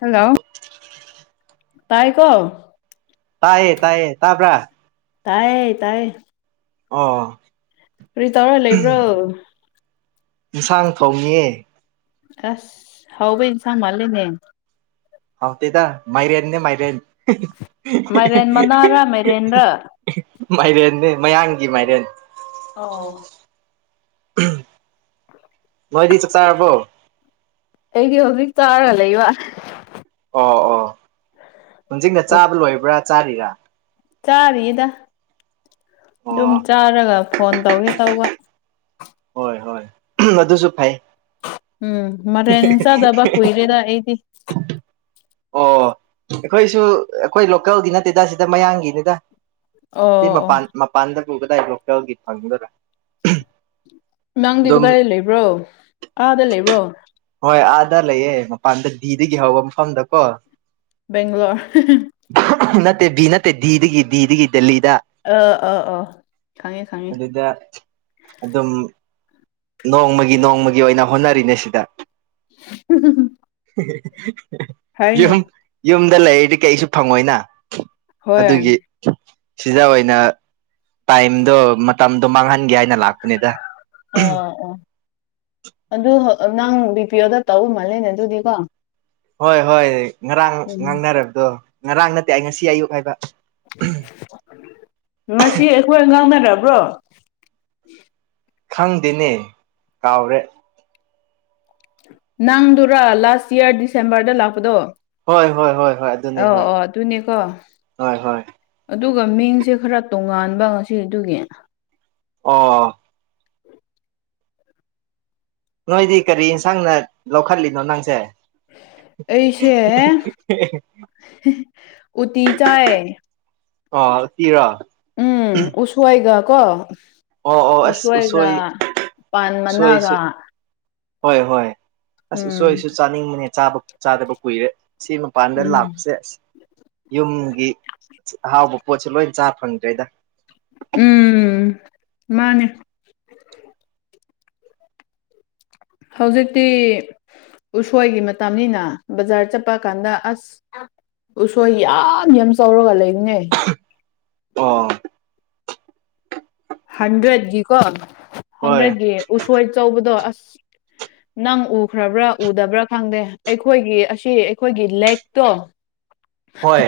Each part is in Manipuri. ꯍꯜꯂꯣ ꯇꯥꯏꯀꯣ꯫ ꯇꯥꯏꯌꯦ ꯇꯥꯏꯌꯦ ꯇꯥꯕ꯭ꯔ꯫ ꯇꯥꯏꯌꯦ ꯇꯥꯏꯌꯦ꯫ ꯑꯣ ꯀꯔꯤ ꯇꯧꯔ ꯂꯩꯕ꯭ꯔꯣ꯫ ꯏꯟꯁꯥꯡ ꯊꯣꯡꯉꯤꯌꯦ꯫ ꯑꯁ ꯍꯥꯎꯕ ꯏꯟꯁꯥꯡ ꯃꯥꯜꯂꯤꯅꯦ꯫ ꯍꯥꯎꯇꯦꯗ ꯃꯥꯏꯔꯦꯟꯅꯦ ꯃꯥꯏꯔꯦꯟ ꯃꯥꯏꯔꯦꯟ ꯃꯅꯥꯔꯥ ꯃꯥꯏꯔꯦꯟꯔꯥ [unintelligible] ꯃꯥꯏꯔꯦꯟꯅꯦ ꯃꯌꯥꯡꯒꯤ ꯃꯥꯏꯔꯦꯟ꯫ ꯅꯣꯏꯗꯤ ꯆꯥꯛ ꯆꯥꯔꯕꯣ꯫ ꯑꯩꯗꯤ ꯍꯧꯖꯤꯛ ꯆꯥꯔ ꯂꯩꯕ꯫ ꯑꯣ ꯑꯣ ꯍꯧꯖꯤꯛꯅ ꯆꯥꯕ ꯂꯣꯏꯕ꯭ꯔ ꯆꯥꯔꯤꯔ꯫ ꯆꯥꯔꯤꯗ ꯑꯗꯨꯝ ꯑꯣ ꯆꯥꯔꯒ ꯐꯣꯟ ꯇꯧꯒꯦ ꯇꯧꯕ꯫ ꯍꯣꯏ ꯍꯣꯏ ꯑꯗꯨꯁꯨ ꯐꯩ꯫ ꯎꯝ ꯃꯔꯦꯟ ꯆꯥꯗꯕ ꯀꯨꯏꯔꯦꯗ ꯑꯩꯗꯤ꯫ ꯑꯣ꯫ ꯑꯩꯈꯣꯏꯁꯨ ꯑꯩꯈꯣꯏ ꯂꯣꯀꯦꯜꯒꯤ ꯅꯠꯇꯦꯗ ꯁꯤꯗ ꯃꯌꯥꯡꯒꯤꯅꯤꯗ꯫ ꯑꯣ ꯁꯤ ꯑꯣ ꯃꯄꯥꯟ ꯃꯄꯥꯟꯗ ꯄꯨꯒꯗꯥꯏ ꯂꯣꯀꯦꯜꯒꯤ ꯐꯪꯒꯗ꯭ꯔ꯫ ꯅꯪꯗꯤ ꯀꯗꯥꯏ ꯂꯩꯕ꯭ꯔꯣ ꯑꯥꯗ ꯂꯩꯕ꯭ꯔꯣ꯫ ꯍꯣꯏ ꯑꯥꯗꯥ ꯂꯩꯌꯦ ꯃꯄꯥꯟꯗ ꯗꯤꯗꯒꯤ ꯍꯧꯕ ꯃꯐꯝꯗ ꯀꯣ꯫ ꯕꯦꯡꯒꯂꯣꯔ꯫ ꯅꯠꯇꯦ ꯕꯤ ꯅꯠꯇꯦ ꯗꯤꯗꯒꯤ ꯗꯤꯗꯒꯤ ꯗꯦꯜꯂꯤꯗ꯫ ꯑꯣ ꯑꯣ ꯑꯣ ꯈꯪꯉꯦ ꯈꯪꯉꯦ꯫ ꯗꯥ꯫ ꯑꯗꯨꯝ꯫ ꯅꯣꯡꯃꯒꯤ ꯅꯣꯡꯃꯒꯤ ꯑꯣꯏꯅ ꯍꯣꯠꯅꯔꯤꯅꯦ ꯁꯤꯗ꯫ [unintelligible] ꯍꯥꯏꯅꯦ ꯌꯨꯝ ꯌꯨꯝꯗ ꯂꯩꯔꯤꯗꯤ ꯀꯩꯁꯨ ꯐꯪꯉꯣꯏꯅ꯫ ꯍꯣꯏ ꯑ ꯑꯗꯨꯒꯤ꯫ ꯁꯤꯗ ꯑꯣꯏꯅ ꯇꯥꯏꯝꯗꯣ ꯃꯇꯝꯗꯣ ꯃꯥꯡꯍꯟꯒꯦ ꯍꯥꯏꯅ ꯂꯥꯛꯄꯅꯤꯗ꯫ ꯑ ꯑꯣ ꯑꯗꯨ ꯅꯪ ꯕꯤ ꯄꯤ ꯑꯣꯗ ꯇꯧ ꯃꯥꯜꯂꯦꯅꯦ ꯑꯗꯨꯗꯤꯀꯣ꯫ ꯍꯣꯏ ꯍꯣꯏ ꯉꯔꯥꯡ ꯎꯝ ꯉꯥꯡꯅꯔꯕꯗꯣ ꯉꯔꯥꯡ ꯅꯠꯇꯦ ꯑꯩ ꯉꯁꯤ ꯑꯌꯨꯛ ꯍꯥꯏꯕ꯫ ꯉꯁꯤ ꯑꯩꯈꯣꯏ ꯉꯥꯡꯅꯗꯕ꯭ꯔꯣ꯫ ꯈꯪꯗꯦꯅꯦ ꯀꯥꯎꯔꯦ ꯅꯪꯗꯨꯔꯥ ꯂꯥꯁ ꯌꯌꯥꯔ ꯗꯤꯁꯦꯝꯕꯔꯗ ꯂꯥꯛꯄꯗꯣ ꯍꯣꯏ ꯍꯣꯏ ꯍꯣꯏ ꯍꯣꯏ ꯑ ꯑꯗꯨꯅꯦ ꯍꯣꯏ ꯑꯣ ꯇꯅꯦꯀꯣ ꯍꯣꯏ ꯍꯣꯏ ꯑꯗꯨꯒ ꯃꯤꯡꯁꯦ ꯈꯔ ꯇꯣꯉꯥꯟꯕ ꯉꯁꯤꯗꯨꯒꯤ ꯑꯣ ꯅꯣꯏꯗꯤ ꯀꯔꯤ ꯌꯦꯟꯁꯥꯡꯅ ꯂꯧꯈꯠꯂꯤꯅꯣ ꯅꯪꯁꯦ ꯑꯩꯁꯦ ꯎꯇ ꯆꯥꯏ ꯑꯣ ꯑꯨꯇꯤꯔꯣ꯫ ꯎꯝ ꯎꯁꯣꯏꯒ ꯀꯣ꯫ ꯑꯣ ꯑꯣ ꯑꯁ ꯎꯁꯣꯏꯒ ꯎꯁꯣꯏ ꯄꯥꯟ ꯎꯁꯣꯏꯁꯨ ꯃꯅꯥꯒ꯫ ꯍꯣꯏ ꯍꯣꯏ ꯑꯁ ꯎꯝ ꯎꯁꯣꯏꯁꯨ ꯆꯥꯅꯤꯡꯕꯅꯦ ꯆꯥꯕ ꯆꯥꯗꯕ ꯀꯨꯏꯔꯦ ꯁꯤꯃ ꯃꯄꯥꯟꯗ ꯎꯝ ꯂꯥꯛꯄꯁꯦ ꯑꯁ ꯌꯨꯝꯒꯤ ꯑꯍꯥꯎꯕ ꯄꯣꯠꯁꯦ ꯂꯣꯏ ꯆꯥ ꯐꯪꯗ꯭ꯔꯦꯗ꯫ ꯎꯝ ꯃꯥꯅꯦ꯫ ꯍꯧꯖꯤꯛꯇꯤ꯫ ꯎꯁꯣꯏꯒꯤ ꯃꯇꯝꯅꯤꯅ ꯕꯖꯥꯔ ꯆꯠꯄ ꯀꯥꯟꯗ ꯑꯁ [unintelligible] ꯎꯁꯣꯏ ꯌꯥꯝ ꯌꯥꯝ ꯆꯥꯎꯔꯒ ꯂꯩꯔꯤꯉꯦ ꯑꯣ ꯍꯟꯗ꯭ꯔꯦꯠꯀꯤꯀꯣ ꯍꯣꯏ ꯍꯟꯗ꯭ꯔꯦꯠꯀꯤ ꯎꯁꯣꯏ ꯑꯆꯧꯕꯗꯣ ꯑꯁ ꯅꯪ ꯎꯈ꯭ꯔꯕ꯭ꯔꯥ ꯎꯗꯕ꯭ꯔꯥ ꯈꯪꯗꯦ ꯑꯩꯈꯣꯏꯒꯤ ꯑꯁꯤ ꯑꯩꯈꯣꯏꯒꯤ ꯂꯦꯛꯇꯣ ꯍꯣꯏ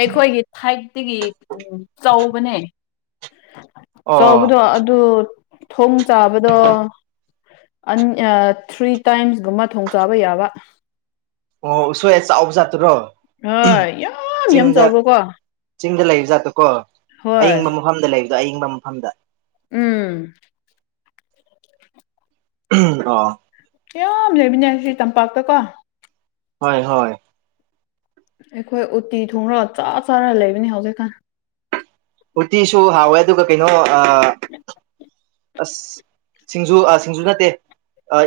ꯑꯩꯈꯣꯏꯒꯤ ꯁꯥꯏꯠꯇꯒꯤ ꯎ ꯆꯥꯎꯧꯕꯅꯦ ꯑꯣ ꯆꯥꯎꯕꯗꯣ ꯑꯗꯨ ꯊꯣꯡ ꯆꯥꯕꯗꯣ ꯊ꯭ꯔꯤ ꯇꯥꯏꯝꯁꯒꯨꯝꯕ ꯊꯣꯡ ꯆꯥꯕ ꯌꯥꯕ ꯑꯣ ꯁꯣꯏ ꯆꯥꯎꯕꯖ ꯇ꯭ꯔꯣ ꯍꯣꯏ ꯌꯥꯝ ꯌꯥꯝ ꯆꯥꯎꯕꯀꯣ ꯆꯤꯡꯗ ꯂꯩꯕ ꯖꯥꯠꯇꯨ ꯀꯣ ꯍꯣꯏ ꯑꯌꯤꯡꯕ ꯃꯐꯝꯗ ꯂꯩꯕꯗꯣ ꯑꯌꯤꯡꯕ ꯃꯐꯝꯗ ꯎꯝ ꯑ ꯌꯥꯝꯌꯥꯝ ꯂꯩꯕꯅꯦ ꯁꯤ ꯇꯝꯄꯥꯛꯇꯀꯣ ꯍꯣꯏ ꯍꯣꯏ ꯑꯩꯈꯣꯏ ꯎꯠꯇꯤ ꯊꯣꯡꯔꯒ ꯆꯥ ꯆꯥꯔ ꯂꯩꯕꯅꯤ ꯍꯧꯖꯤꯛꯀꯥꯟ ꯎꯇꯤꯁꯨ ꯍꯥꯎꯋꯦ ꯑꯗꯨꯒ ꯀꯩꯅꯣ ꯎꯝ ꯑꯁ ꯁꯤꯡꯖꯨ ꯁꯤꯡꯖꯨ ꯅꯠꯇꯦ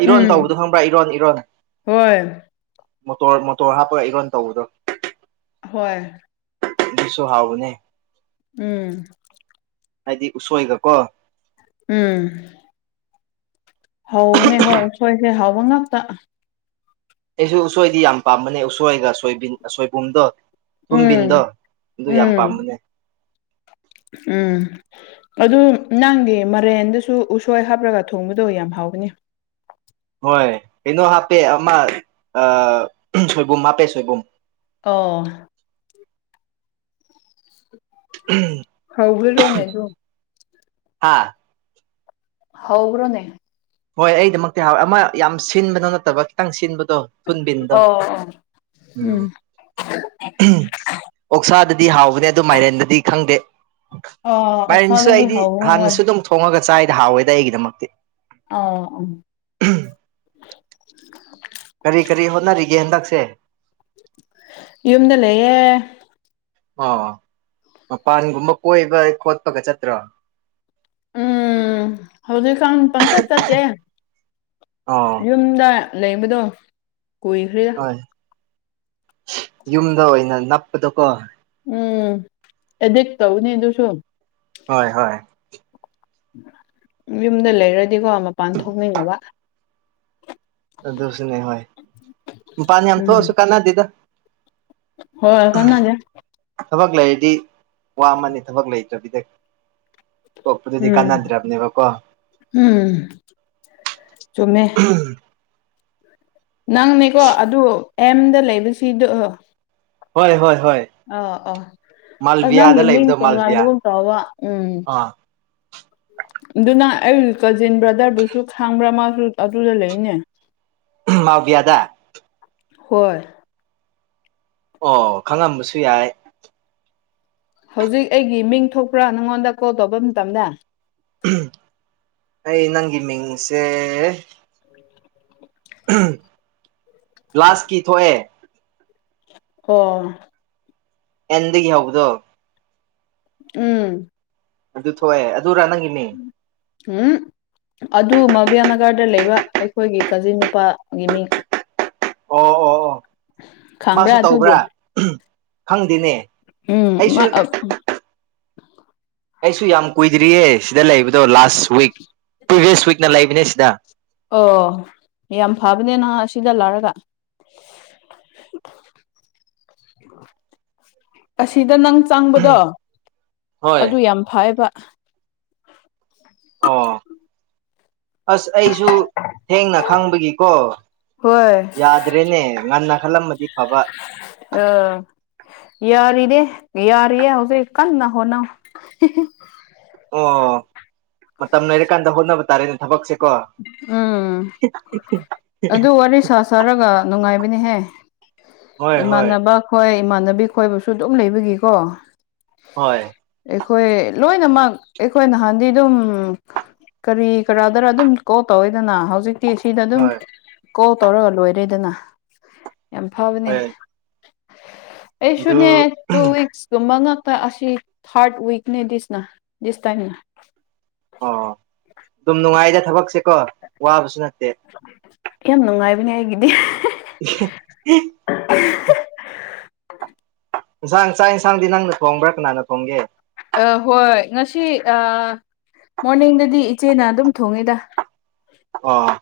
ꯏꯔꯣꯟ ꯎꯝ ꯇꯧꯕꯗꯣ ꯈꯪꯕ꯭ꯔꯥ ꯏꯔꯣꯟ ꯏꯔꯣꯟ ꯍꯣꯏ ꯃꯣꯇꯣꯔ ꯃꯣꯇꯣꯔ ꯍꯥꯞꯄꯒ ꯏꯔꯣꯟ ꯇꯧꯕꯗꯣ ꯍꯣꯏ ꯃꯤꯁꯨꯣ ꯍꯥꯎꯕꯅꯦ ꯎꯝ ꯍꯥꯏꯗꯤ ꯎꯁꯣꯏꯒ ꯀꯣ ꯎꯝ ꯍꯧꯕꯅꯦ ꯍꯣꯏ ꯁꯣꯏꯁꯦ ꯍꯥꯎꯕ ꯉꯥꯛꯇ ꯑꯩꯁꯨ ꯎꯁꯣꯏꯗꯤ ꯌꯥꯝ ꯄꯥꯝꯕꯅꯦ ꯎꯁꯣꯏꯒ ꯁꯣꯏ ꯁꯣꯏꯕꯨꯝꯗꯣ ꯊꯨꯝꯕꯤꯟꯗꯣ ꯎꯝ ꯑꯗꯨ ꯌꯥꯝ ꯎꯝ ꯄꯥꯝꯕꯅꯦ ꯎꯝ ꯑꯗꯨ ꯅꯪꯗꯤ ꯃꯔꯦꯟꯗꯁꯨ ꯎꯁꯣꯏ ꯍꯥꯞꯂꯒ ꯊꯣꯡꯕꯗꯣ ꯌꯥꯝ ꯍꯥꯎꯒꯅꯤ ꯍꯣꯏ ꯀꯩꯅꯣ ꯍꯥꯞꯄꯦ ꯑꯃ ꯁꯣꯏꯕꯨꯝ ꯍꯥꯞꯄꯦ ꯁꯣꯏꯕꯨꯝ ꯑꯣ ꯎꯝ ꯍꯧꯕꯤ꯭ꯔꯣꯅꯦ ꯑꯗꯨ ꯍꯥꯥ ꯍꯥꯎꯕꯔꯣꯅꯦ ꯍꯣꯏ ꯑꯩꯗꯃꯛꯇꯤ ꯍꯥꯎꯋꯦ ꯑꯃ ꯌꯥꯝ ꯁꯤꯟꯕꯗꯣ ꯅꯠꯇꯕ ꯈꯤꯇꯪ ꯁꯤꯟꯕꯗꯣ ꯊꯟꯕꯤꯤꯟꯗ ꯑꯣ ꯑꯣ ꯎꯝ [unintelligible] ꯑꯣꯛꯁꯥꯗꯗꯤ ꯍꯥꯎꯕꯅꯦ ꯑꯗꯨ ꯃꯥꯏꯔꯦꯟꯗꯗꯤ ꯈꯪꯗꯦ ꯑꯣ ꯃꯥꯏꯝꯁꯨ ꯑꯣꯛꯁꯥꯗꯨꯗꯤ ꯑꯩꯗꯤ ꯍꯧꯕꯅꯦ ꯍꯣꯏ ꯍꯥꯟꯅꯁꯨ ꯑꯗꯨꯝ ꯊꯣꯡꯉꯒ ꯆꯥꯏꯗ ꯍꯥꯎꯋꯦꯗ ꯑꯩꯒꯤꯗꯃꯛꯇꯤ ꯑ-ꯑ ꯎꯝ ꯀꯔꯤ ꯀꯔꯤ ꯍꯣꯠꯅꯔꯤꯒꯦ ꯍꯟꯗꯛꯁꯦ ꯌꯨꯝꯗ ꯂꯩꯌꯦꯦ ꯑꯥ ꯃꯄꯥꯟꯒꯨꯝꯕ ꯀꯣꯏꯕ ꯈꯣꯠꯄꯒ ꯆꯠꯇ꯭ꯔꯣ ꯎꯝ ꯍꯧꯗ ꯀꯥꯎꯟ ꯄꯪꯊ ꯆꯠꯇꯦ ꯑꯣ ꯌꯨꯝꯗ ꯂꯩꯕꯗꯣ ꯀꯨꯏꯈ꯭ꯔꯦꯗ ꯍꯣꯏ ꯌꯨꯝꯗ ꯑꯣꯏꯅ ꯅꯞꯄꯗꯣꯀꯣ ꯎꯝ ꯑꯦꯗꯤꯛ ꯇꯧꯅꯤ ꯑꯗꯨꯁꯨ ꯍꯣꯏ ꯍꯣꯏ ꯌꯨꯝꯗ ꯂꯩꯔꯗꯤꯀꯣ ꯃꯄꯥꯟ ꯊꯣꯛꯃꯤꯕ ꯑꯗꯨꯁꯨꯅꯦ ꯍꯣꯏ ꯃꯄꯥꯟ ꯌꯥꯝ ꯎꯝ ꯊꯣꯛꯑꯁꯨ ꯀꯥꯟꯅꯗꯦꯗ ꯍꯣꯏ ꯀꯥꯅꯥꯗꯦ ꯊꯕꯛ ꯂꯩꯔꯗꯤ ꯋꯥ ꯑꯃꯅꯤ ꯊꯕꯛ ꯂꯩꯇ꯭ꯔꯕꯤꯗ ꯇꯣꯞꯄꯗꯨꯗꯤ ꯎꯝ ꯀꯥꯟꯅꯗ꯭ꯔꯕꯅꯦꯕꯀꯣ ꯎꯝ ꯆꯨꯃꯃꯦ ꯎꯝ [unintelligible] ꯅꯪꯅꯦꯀꯣ ꯑꯗꯨ ꯑꯦꯝꯗ ꯂꯩꯕꯁꯤꯗꯣ ꯍꯣꯏ-ꯍꯣꯏ-ꯍꯣꯏ ꯑ-ꯑ ꯑ ꯅꯪꯒꯤ ꯃꯤꯡ ꯂꯩꯕꯗꯣ ꯃꯥꯜꯕꯤꯌꯥ ꯇꯣꯉꯥꯟꯕꯒꯨꯝ ꯇꯧꯕ ꯎꯝ ꯑꯥ ꯑꯗꯨꯅ ꯑꯩ ꯀꯖꯤꯟ ꯕ꯭ꯔꯥꯗꯔꯗꯨꯁꯨ ꯈꯪꯕ꯭ꯔꯥ ꯃꯥꯁꯨ ꯑꯗꯨꯗ ꯂꯩꯅꯦ [inaudible] ꯃꯕꯤꯌꯥꯗ ꯍꯣꯏ ꯑꯣ ꯈꯪꯉꯝꯕꯁꯨ ꯌꯥꯏ ꯍꯧꯖꯤꯛ ꯑꯩꯒꯤ ꯃꯤꯡ ꯊꯣꯛꯄ꯭ꯔꯥ ꯅꯪꯉꯣꯟꯗ ꯀꯣꯜ ꯇꯧꯕ ꯃꯇꯝꯗ ꯑꯩ ꯅꯪꯒꯤ ꯃꯤꯡꯁꯦ ꯂꯥꯁꯀꯤ ꯊꯣꯛꯑꯦ ꯑꯣ ꯑꯦꯟꯗꯒꯤ ꯍꯧꯕꯗꯣ ꯎꯝ ꯑꯗꯨ ꯊꯣꯛꯑꯦ ꯑꯗꯨꯔꯥ ꯅꯪꯒꯤ ꯃꯤꯡ ꯎꯝ ꯑꯗꯨ ꯃꯕꯤꯌꯥ ꯅꯥꯒꯥꯔꯗ ꯂꯩꯕ ꯑꯩꯈꯣꯏꯒꯤ ꯀꯥꯖꯤꯟ ꯅꯨꯄꯥꯒꯤ ꯃꯤꯡ ꯑꯣ-ꯑꯣ-ꯑꯣ ꯈꯪꯕ꯭ꯔꯥ ꯃꯥꯁꯨ ꯑꯗꯨꯕꯨ ꯇꯧꯕ꯭ꯔꯥ ꯈꯪꯗꯦꯅꯦ ꯎꯝ ꯑꯩꯁꯨ ꯃꯥ ꯑꯩꯁꯨ ꯌꯥꯝ ꯀꯨꯏꯗ꯭ꯔꯤꯌꯦ ꯁꯤꯗ ꯂꯩꯕꯗꯣ ꯂꯥꯁ ꯋꯤꯛ ꯄ꯭ꯔꯤꯚꯤꯌꯁ ꯋꯤꯛꯅ ꯂꯩꯕꯅꯦ ꯁꯤꯗ ꯑꯣ ꯌꯥꯝ ꯐꯕꯅꯦ ꯅꯍ ꯑꯁꯤꯗ ꯂꯥꯛꯔꯒ ꯑꯁꯤꯗ ꯅꯪ ꯆꯪꯕꯗꯣ ꯍꯣꯏ ꯑꯗꯨ ꯌꯥꯝ ꯐꯩꯌꯦꯕ ꯑꯣ ꯑꯁ ꯑꯩꯁꯨ ꯊꯦꯡꯅ ꯈꯪꯕꯒꯤꯀꯣ ꯍꯣꯏ ꯌꯥꯗ꯭ꯔꯦꯅꯦ ꯉꯟꯅ ꯈꯜꯂꯝꯃꯥꯗꯤ ꯐꯕ ꯑ ꯌꯥꯔꯤꯅꯦ ꯌꯥꯔꯤꯌꯦ ꯍꯧꯖꯤꯛ ꯀꯟꯅꯥ ꯍꯣꯠꯅꯧ ꯍꯤ ꯍꯤ ꯑꯣ ꯃꯇꯝ ꯂꯩꯔꯀꯥꯟꯗ ꯍꯣꯠꯅꯕ ꯇꯥꯔꯦꯅꯦ ꯊꯕꯛꯁꯦ ꯎꯝ ꯑꯗꯨꯗꯣ ꯋꯥꯔꯤ ꯁꯥꯁ ꯁꯥꯔꯒ ꯅꯨꯡꯉꯥꯏꯕꯅꯤꯍꯦ ꯍꯣꯏ ꯍꯣꯏ ꯏꯃꯥꯟꯅꯕ ꯍꯣꯏ ꯏꯃꯥꯟꯅꯕꯤ ꯈꯣꯏꯕꯁꯨ ꯑꯗꯨꯝ ꯂꯩꯕꯒꯤꯀꯣ ꯍꯣꯏ ꯑꯩꯈꯣꯏ ꯂꯣꯏꯅꯃꯛ ꯑꯩꯈꯣꯏ ꯅꯍꯥꯟꯗꯤ ꯑꯗꯨꯝ ꯀꯔꯤ ꯀꯔꯥꯗꯔ ꯑꯗꯨꯝ ꯀꯣꯜ ꯇꯧꯔꯦꯗꯅ ꯍꯧꯖꯤꯛꯇꯤ ꯁꯤꯗ ꯑꯗꯨꯝ ꯍꯣꯏ ꯀꯣꯜ ꯇꯧꯔꯒ ꯂꯣꯏꯔꯦꯗꯅ ꯌꯥꯝ ꯐꯕꯅꯦ ꯍꯣꯏ ꯑꯗꯨ ꯑꯩꯁꯨꯅꯦ ꯇꯨ ꯋꯤꯛꯁꯀꯨꯝꯕ ꯉꯥꯛꯇ ꯑꯁꯤ ꯊꯥꯔꯠ ꯋꯤꯛꯅꯦ ꯗꯤꯁꯅ ꯗꯤꯁ ꯇꯥꯏꯝꯅ ꯑꯣ ꯑꯗꯨꯝ ꯅꯨꯡꯉꯥꯏꯗ ꯊꯕꯛꯁꯦꯀꯣ ꯋꯥꯕꯁꯨ ꯅꯠꯇꯦ ꯌꯥꯝ ꯅꯨꯡꯉꯥꯏꯕꯅꯦ ꯑꯩꯒꯤꯗꯤ [inaudible] ꯏꯟꯁꯥꯡ ꯆꯥꯛ ꯏꯟꯁꯥꯡꯗꯤ ꯅꯪꯅ ꯊꯣꯡꯕ꯭ꯔꯥ ꯀꯅꯥꯅ ꯊꯣꯡꯒꯦ ꯑ ꯍꯣꯏ ꯉꯁꯤ ꯃꯣꯔꯅꯤꯡꯗꯗꯤ ꯏꯆꯦꯅ ꯑꯗꯨꯝ ꯊꯣꯡꯉꯤꯗ ꯑꯣ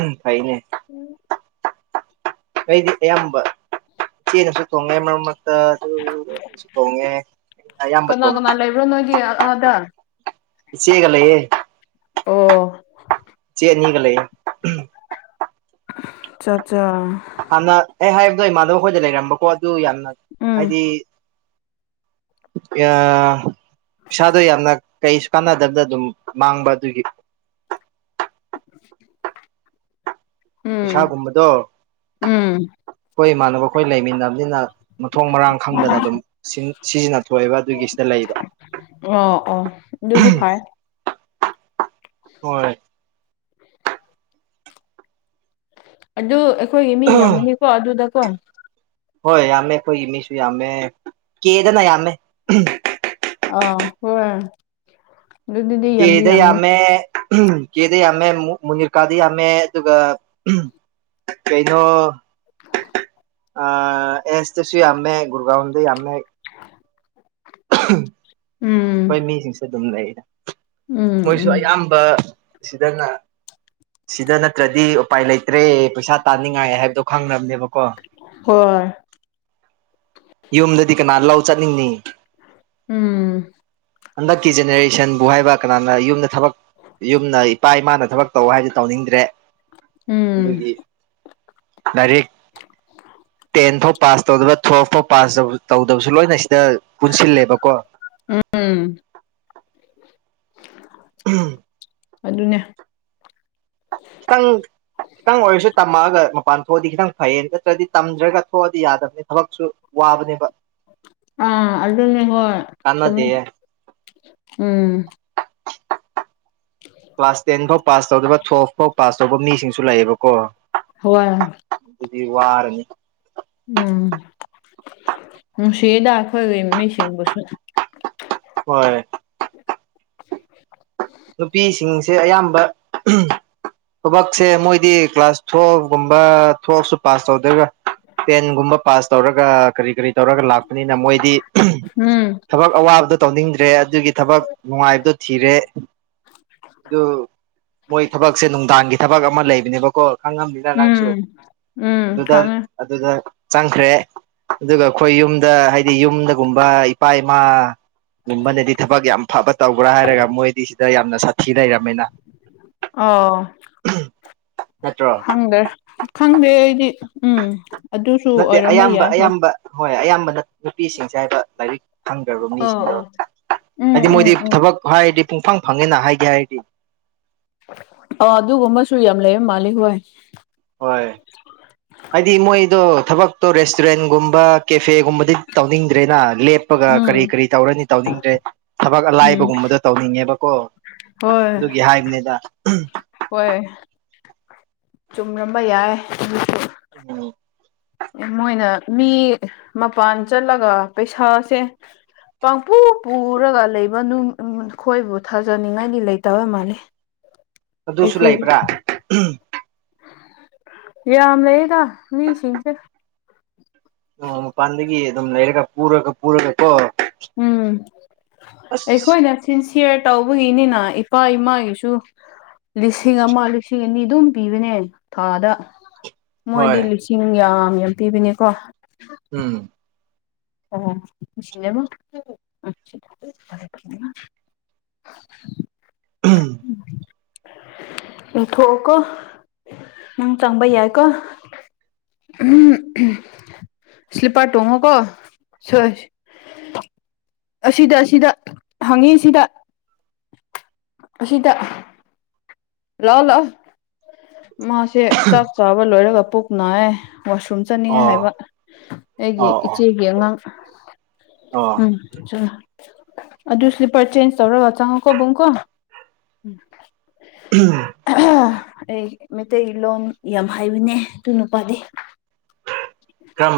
ꯎ ꯐꯩꯅꯦ ꯑꯩꯩꯗꯤ ꯑꯌꯥꯝꯕ ꯏꯆꯦꯅꯁꯨ ꯇꯣꯡꯉꯦ ꯃꯔꯛ ꯃꯔꯛꯇ ꯑꯗꯨꯁꯨ ꯊꯣꯡꯉꯦ ꯑꯩꯅ ꯑꯌꯥꯝꯕ ꯀꯅꯥꯅꯂ ꯂꯩꯕ꯭ꯔꯅꯣꯏꯒꯤ ꯑꯗ ꯏꯆꯦꯒꯂꯩꯌꯦ ꯑꯣ ꯀꯅꯤꯒ ꯂꯩ ꯑꯆꯥꯠꯆꯥ ꯍꯥꯟꯅ ꯑꯩ ꯍꯥꯏꯕꯗꯣ ꯏꯃꯥꯟꯅꯕꯈꯣꯏꯗ ꯂꯩꯔꯝꯕꯀꯣ ꯑꯗꯨ ꯌꯥꯝꯅ ꯎꯝ ꯍꯥꯏꯗꯤ ꯄꯩꯁꯥꯗꯣ ꯌꯥꯝꯅ ꯀꯩꯁꯨ ꯀꯥꯟꯅꯗꯕꯅ ꯑꯗꯨꯝ ꯃꯥꯡꯕ ꯑꯗꯨꯒꯤ [unintelligible] ꯄꯩꯁꯥꯒꯨꯝꯕꯗꯣ ꯎꯝ ꯑꯩꯈꯣꯏ ꯏꯃꯥꯟꯅꯕꯈꯣꯏ ꯂꯩꯃꯤꯟꯅꯕꯅꯤꯅ ꯃꯊꯣꯡ ꯃꯔꯥꯡ ꯈꯪꯗꯅ ꯑꯗꯨꯝ ꯁꯤꯖꯤꯟꯅ ꯊꯣꯛꯑꯦꯕ ꯑꯗꯨꯒꯤꯁꯤꯗ ꯂꯩꯕ ꯑꯣ ꯑꯣ ꯑꯗꯨꯗꯤ ꯐꯥꯏ ꯍꯣꯏ ꯑꯗꯨ ꯑꯩꯈꯣꯏꯒꯤ ꯃꯤ ꯌꯥꯝꯃꯅꯤꯀꯣ ꯑꯗꯨꯗꯀꯣ ꯍꯣꯏ ꯌꯥꯝꯃꯦ ꯑꯩꯈꯣꯏꯒꯤ ꯃꯤꯁꯨ ꯌꯥꯝꯃꯦ ꯀꯦꯗꯅ ꯌꯥꯝꯃꯦ ꯑ ꯍꯣꯏ ꯑꯗꯨꯗꯤ ꯌꯥꯝꯗꯤ ꯀꯦꯗ ꯌꯥꯝꯅꯤ ꯌꯥꯃꯦ ꯀꯦꯗ ꯌꯥꯃꯦ ꯃꯅꯤꯔꯀꯥꯗ ꯌꯥꯝꯃꯦ ꯑꯗꯨꯒ ꯀꯩꯅꯣ [unintelligible] ꯑ ꯑꯦꯁꯇ ꯁꯤ ꯌꯥꯝꯃꯦ ꯒꯨꯔꯒꯥꯎꯟꯗ ꯌꯥꯝꯃꯦ ꯎꯝ ꯎꯝ ꯍꯣꯏ ꯃꯤꯁꯤꯡꯁꯨ ꯑꯗꯨꯝ ꯂꯩꯗ ꯎꯝ ꯃꯣꯏꯁꯨ ꯎꯝ ꯑꯌꯥꯝꯕ ꯁꯤꯗꯅ ꯁꯤꯗ ꯅꯠꯇ꯭ꯔꯗꯤ ꯎꯄꯥꯏ ꯂꯩꯇ꯭ꯔꯦ ꯄꯩꯁꯥ ꯇꯥꯅꯤꯡꯉꯥꯏ ꯍꯥꯏꯕꯗꯣ ꯈꯪꯅꯕꯅꯦꯕꯀꯣ ꯍꯣꯏ ꯌꯧꯗꯗꯤ ꯀ ꯅ ꯂꯧ ꯆꯠꯅꯤꯡꯅꯤ ꯎꯝ ꯍꯟꯗꯛꯀꯤ ꯖꯦꯅꯦꯔꯦꯁꯟꯕꯨ ꯍꯥꯏꯕ ꯀꯅꯥꯅ ꯌꯨꯝꯗ ꯊꯕꯛ ꯌꯨꯝꯅ ꯏꯄꯥ ꯏꯃꯥꯅ ꯊꯕꯛ ꯇꯧ ꯍꯥꯏꯗꯤ ꯇꯧꯅꯤꯡꯗ꯭ꯔꯦ ꯎꯝ ꯑꯗꯨꯒꯤ ꯂꯥꯏꯔꯤꯛ ꯇꯦꯟ ꯐꯥꯎ ꯄꯥꯁ ꯇꯧꯗꯕ ꯇꯨꯋꯜꯐ ꯐꯥꯎ ꯄꯥꯁ ꯇꯧꯗꯕꯁꯨ ꯂꯣꯏꯅ ꯁꯤꯗ ꯄꯨꯟꯁꯤꯜꯂꯦꯕꯀꯣ ꯎꯝ ꯎꯝ ꯑꯗꯨꯅꯦ ꯀꯪ ꯈꯤꯇꯪ ꯑꯣꯏꯔꯁꯨ ꯇꯝꯃꯛꯑꯒ ꯃꯄꯥꯟ ꯊꯣꯛꯑꯗꯤ ꯈꯤꯇꯪ ꯐꯩꯌꯦ ꯅꯠꯇ꯭ꯔꯗꯤ ꯇꯝꯗ꯭ꯔꯒ ꯊꯣꯛꯑꯗꯤ ꯌꯥꯗꯕꯅꯤ ꯊꯕꯛꯁꯨ ꯋꯥꯕꯅꯦꯕ ꯑꯥ ꯑꯗꯨꯅꯤ ꯍꯣꯏ ꯆꯨꯝꯃꯤ ꯀꯥꯟꯅꯗꯦ ꯎꯝ ꯀ꯭ꯂꯥꯁ ꯇꯦꯟ ꯐꯥꯎ ꯄꯥꯁ ꯇꯧꯗꯕ ꯇꯨꯋꯦꯜꯞ ꯐꯥꯎ ꯄꯥꯁ ꯇꯧꯕ ꯃꯤꯁꯤꯡꯁꯨ ꯂꯥꯛꯑꯦꯕꯀꯣ ꯍꯣꯏ ꯑꯗꯨꯗꯤ ꯋꯥꯔꯦ ꯎꯝ ꯅꯨꯡꯁꯤꯗ ꯑꯩꯈꯣꯏꯒꯤ ꯃꯤꯁꯤꯡꯕꯨꯁꯨ ꯍꯣꯏ [unintelligible] ꯅꯨꯄꯤꯁꯤꯡꯁꯦ ꯑꯌꯥꯝꯕ ꯊꯕꯛꯁꯦ ꯃꯣꯏꯗꯤ ꯀ꯭ꯂꯥꯁ ꯇꯨꯋꯦꯜꯞ ꯀꯨꯝꯕꯥ ꯄꯥꯁ ꯇꯧꯗꯔꯒ ꯇꯦꯟꯒꯨꯝꯕ ꯄꯥꯁ ꯇꯧꯔꯒ ꯀꯔꯤ ꯀꯔꯤ ꯇꯧꯔꯒ ꯂꯥꯛꯄꯅꯤꯅ ꯃꯣꯏꯗꯤ ꯎꯝ ꯊꯕꯛ ꯑꯋꯥꯕꯗꯣ ꯇꯧꯅꯤꯡꯗ꯭ꯔꯦ ꯑꯗꯨꯒꯤ ꯊꯕꯛ ꯅꯨꯡꯉꯥꯏꯕꯗꯣ ꯊꯤꯔꯦ ꯑꯗꯨ ꯃꯣꯏ ꯊꯕꯛꯁꯦ ꯅꯨꯡꯗꯥꯡꯒꯤ ꯊꯕꯛ ꯑꯃ ꯂꯩꯕꯅꯦꯕꯀꯣ ꯈꯪꯉꯝꯅꯤꯗꯥ ꯅꯪꯁꯨ ꯎꯝ ꯎꯝ ꯑꯗꯨꯗ ꯈꯪꯉꯦ ꯑꯗꯨꯗ ꯆꯪꯈ꯭ꯔꯦ ꯑꯗꯨꯒ ꯑꯩꯈꯣꯏ ꯌꯨꯝꯗ ꯍꯥꯏꯗꯤ ꯌꯨꯝꯗꯒꯨꯝꯕ ꯏꯄꯥ ꯏꯃꯥ ꯃꯅꯗꯤ ꯊꯕꯛ ꯌꯥꯝ ꯐꯕ ꯇꯧꯕ꯭ꯔꯥ ꯍꯥꯏꯔꯒ ꯃꯣꯏꯗꯤ ꯁꯤꯗ ꯌꯥꯝꯅ ꯁꯥꯊꯤ ꯂꯩꯔꯕꯝꯅꯤꯅ ꯑꯧ ꯅꯠꯇ꯭ꯔꯣ ꯈꯪꯗꯦ ꯈꯪꯗꯦ ꯑꯩꯗꯤ ꯎꯝ ꯑꯗꯨꯁꯨ ꯅꯠꯇꯦ ꯑꯣꯏꯔꯝꯕ ꯑꯌꯥꯝꯕ ꯌꯥꯏ ꯍꯣꯏ ꯑꯌꯥꯝꯕ ꯍꯣꯏ ꯑꯌꯥꯝꯕꯅ ꯅꯨꯄꯤꯁꯤꯡꯁꯦ ꯍꯥꯏꯕ ꯂꯥꯏꯔꯤꯛ ꯈꯪꯈ꯭ꯔꯕ ꯑꯥ ꯃꯤꯁꯤꯡꯗꯣ ꯑꯥ ꯎꯝ ꯍꯥꯏꯗꯤ ꯎꯝ ꯃꯣꯏꯗꯤ ꯎꯝ ꯊꯕꯛ ꯍꯥꯏꯔꯗꯤ ꯄꯨꯡꯐꯪ ꯐꯪꯉꯦꯅ ꯍꯥꯏꯒꯦ ꯍꯥꯏꯔꯗꯤ ꯑ ꯑꯗꯨꯒꯨꯝꯕꯁꯨ ꯌꯥꯝ ꯂꯩꯔ ꯃꯥꯜꯂꯤ ꯍꯣꯏ ꯍꯣꯏ ꯍꯥꯏꯗꯤ ꯃꯣꯏꯗꯣ ꯊꯕꯛꯇꯣ ꯔꯦꯁꯇꯨꯔꯦꯟꯒꯨꯝꯕ ꯀꯦꯐꯦꯒꯨꯝꯕꯗꯤ ꯇꯧꯅꯤꯡꯗ꯭ꯔꯦꯅ ꯂꯦꯞ ꯄꯒ ꯎꯝ ꯀꯔꯤ ꯀꯔꯤ ꯇꯧꯔꯅꯤ ꯇꯧꯅꯤꯡꯗ꯭ꯔꯦ ꯊꯕꯛ ꯎꯝ ꯑꯂꯥꯏꯕꯒꯨꯝꯕꯗꯣ ꯇꯧꯅꯤꯡꯉꯦꯕꯀꯣ ꯍꯣꯏ ꯑꯗꯨꯒꯤ ꯍꯥꯏꯕꯅꯤꯗ ꯍꯣꯏ ꯆꯨꯝꯔꯝꯕ ꯌꯥꯏ ꯑꯗꯨꯁꯨ [unintelligible] ꯃꯣꯏꯅ ꯃꯤ ꯃꯄꯥꯟ ꯆꯠꯂꯒ ꯄꯩꯁꯥꯁꯦ ꯄꯥꯡꯄꯨ ꯄꯨꯔꯒ ꯂꯩꯕꯅꯨꯡ ꯅꯣꯏꯕꯨ ꯊꯥꯖꯅꯤꯡꯉꯥꯏꯗꯤ ꯂꯩꯇꯕ ꯃꯥꯜꯂꯤ [unintelligible] ꯑꯗꯨꯁꯨ ꯑꯩꯈꯣꯏꯒꯤ ꯂꯩꯕ꯭ꯔꯥ ꯌꯥꯝ ꯂꯩꯅ ꯃꯤ ꯁꯤꯡ ꯁꯤ ꯎ ꯃꯄꯥꯟꯗꯒꯤ ꯑꯗꯨꯝ ꯂꯩꯔꯒ ꯄꯨꯔꯒ ꯄꯨꯔꯒ ꯀꯣ ꯎꯝ ꯑꯁ ꯑꯩꯈꯣꯏꯅ ꯁꯤꯟꯁꯤꯌꯥꯔ ꯇꯧꯕꯒꯤꯅꯤꯅ ꯏꯄꯥ ꯏꯃꯥꯒꯤꯁꯨ ꯂꯤꯁꯤꯡ ꯑꯃ ꯂꯤꯁꯤꯡ ꯑꯅꯤ ꯑꯗꯨꯝ ꯄꯤꯕꯅꯦ ꯊꯥꯗ ꯃꯣꯏꯗꯤ ꯍꯣꯏ ꯂꯤꯁꯤꯡ ꯌꯥꯝ ꯌꯥꯝ ꯄꯤꯕꯅꯦꯀꯣ ꯎꯝ ꯑꯣꯁꯤ ꯂꯩꯕꯣ ꯎ ꯎꯝ ꯏꯊꯣꯛꯑꯣꯀꯣ ꯅꯪ ꯆꯪꯕ ꯌꯥꯏꯀꯣ ꯎ ꯁ꯭ꯂꯤꯄꯔ ꯇꯣꯡꯉꯣꯀꯣ ꯁꯣꯏ ꯑꯁꯤꯗ ꯑꯁꯤꯗ ꯍꯪꯉꯤ ꯁꯤꯗ ꯑꯁꯤꯗ ꯂꯥꯛꯑꯣ ꯂꯥꯛꯑꯣ ꯃꯥꯁꯦ ꯆꯥꯛ ꯆꯥꯕ ꯂꯣꯏꯔꯒ ꯄꯨꯛꯅꯥꯏ ꯋꯥꯁꯔꯨꯝ ꯆꯠꯅꯤꯡꯉꯦ ꯑꯣ ꯍꯥꯏꯕ ꯑꯩꯒꯤ ꯑꯣ ꯑꯣ ꯏꯆꯦꯒꯤ ꯑꯉꯥꯡ ꯑꯣ ꯎꯝ ꯑꯗꯨ ꯁ꯭ꯂꯤꯄꯔ ꯆꯦꯟꯖ ꯇꯧꯔꯒ ꯆꯉꯨ ꯀꯣ ꯕꯨꯨꯡ ꯀꯣ [unintelligible] [unintelligible] ꯑꯩ ꯃꯩꯇꯩꯂꯣꯟ ꯌꯥꯝ ꯍꯥꯏꯕꯅꯦ ꯑꯗꯨ ꯅꯨꯄꯥꯗꯤ ꯫ ꯀꯔꯝ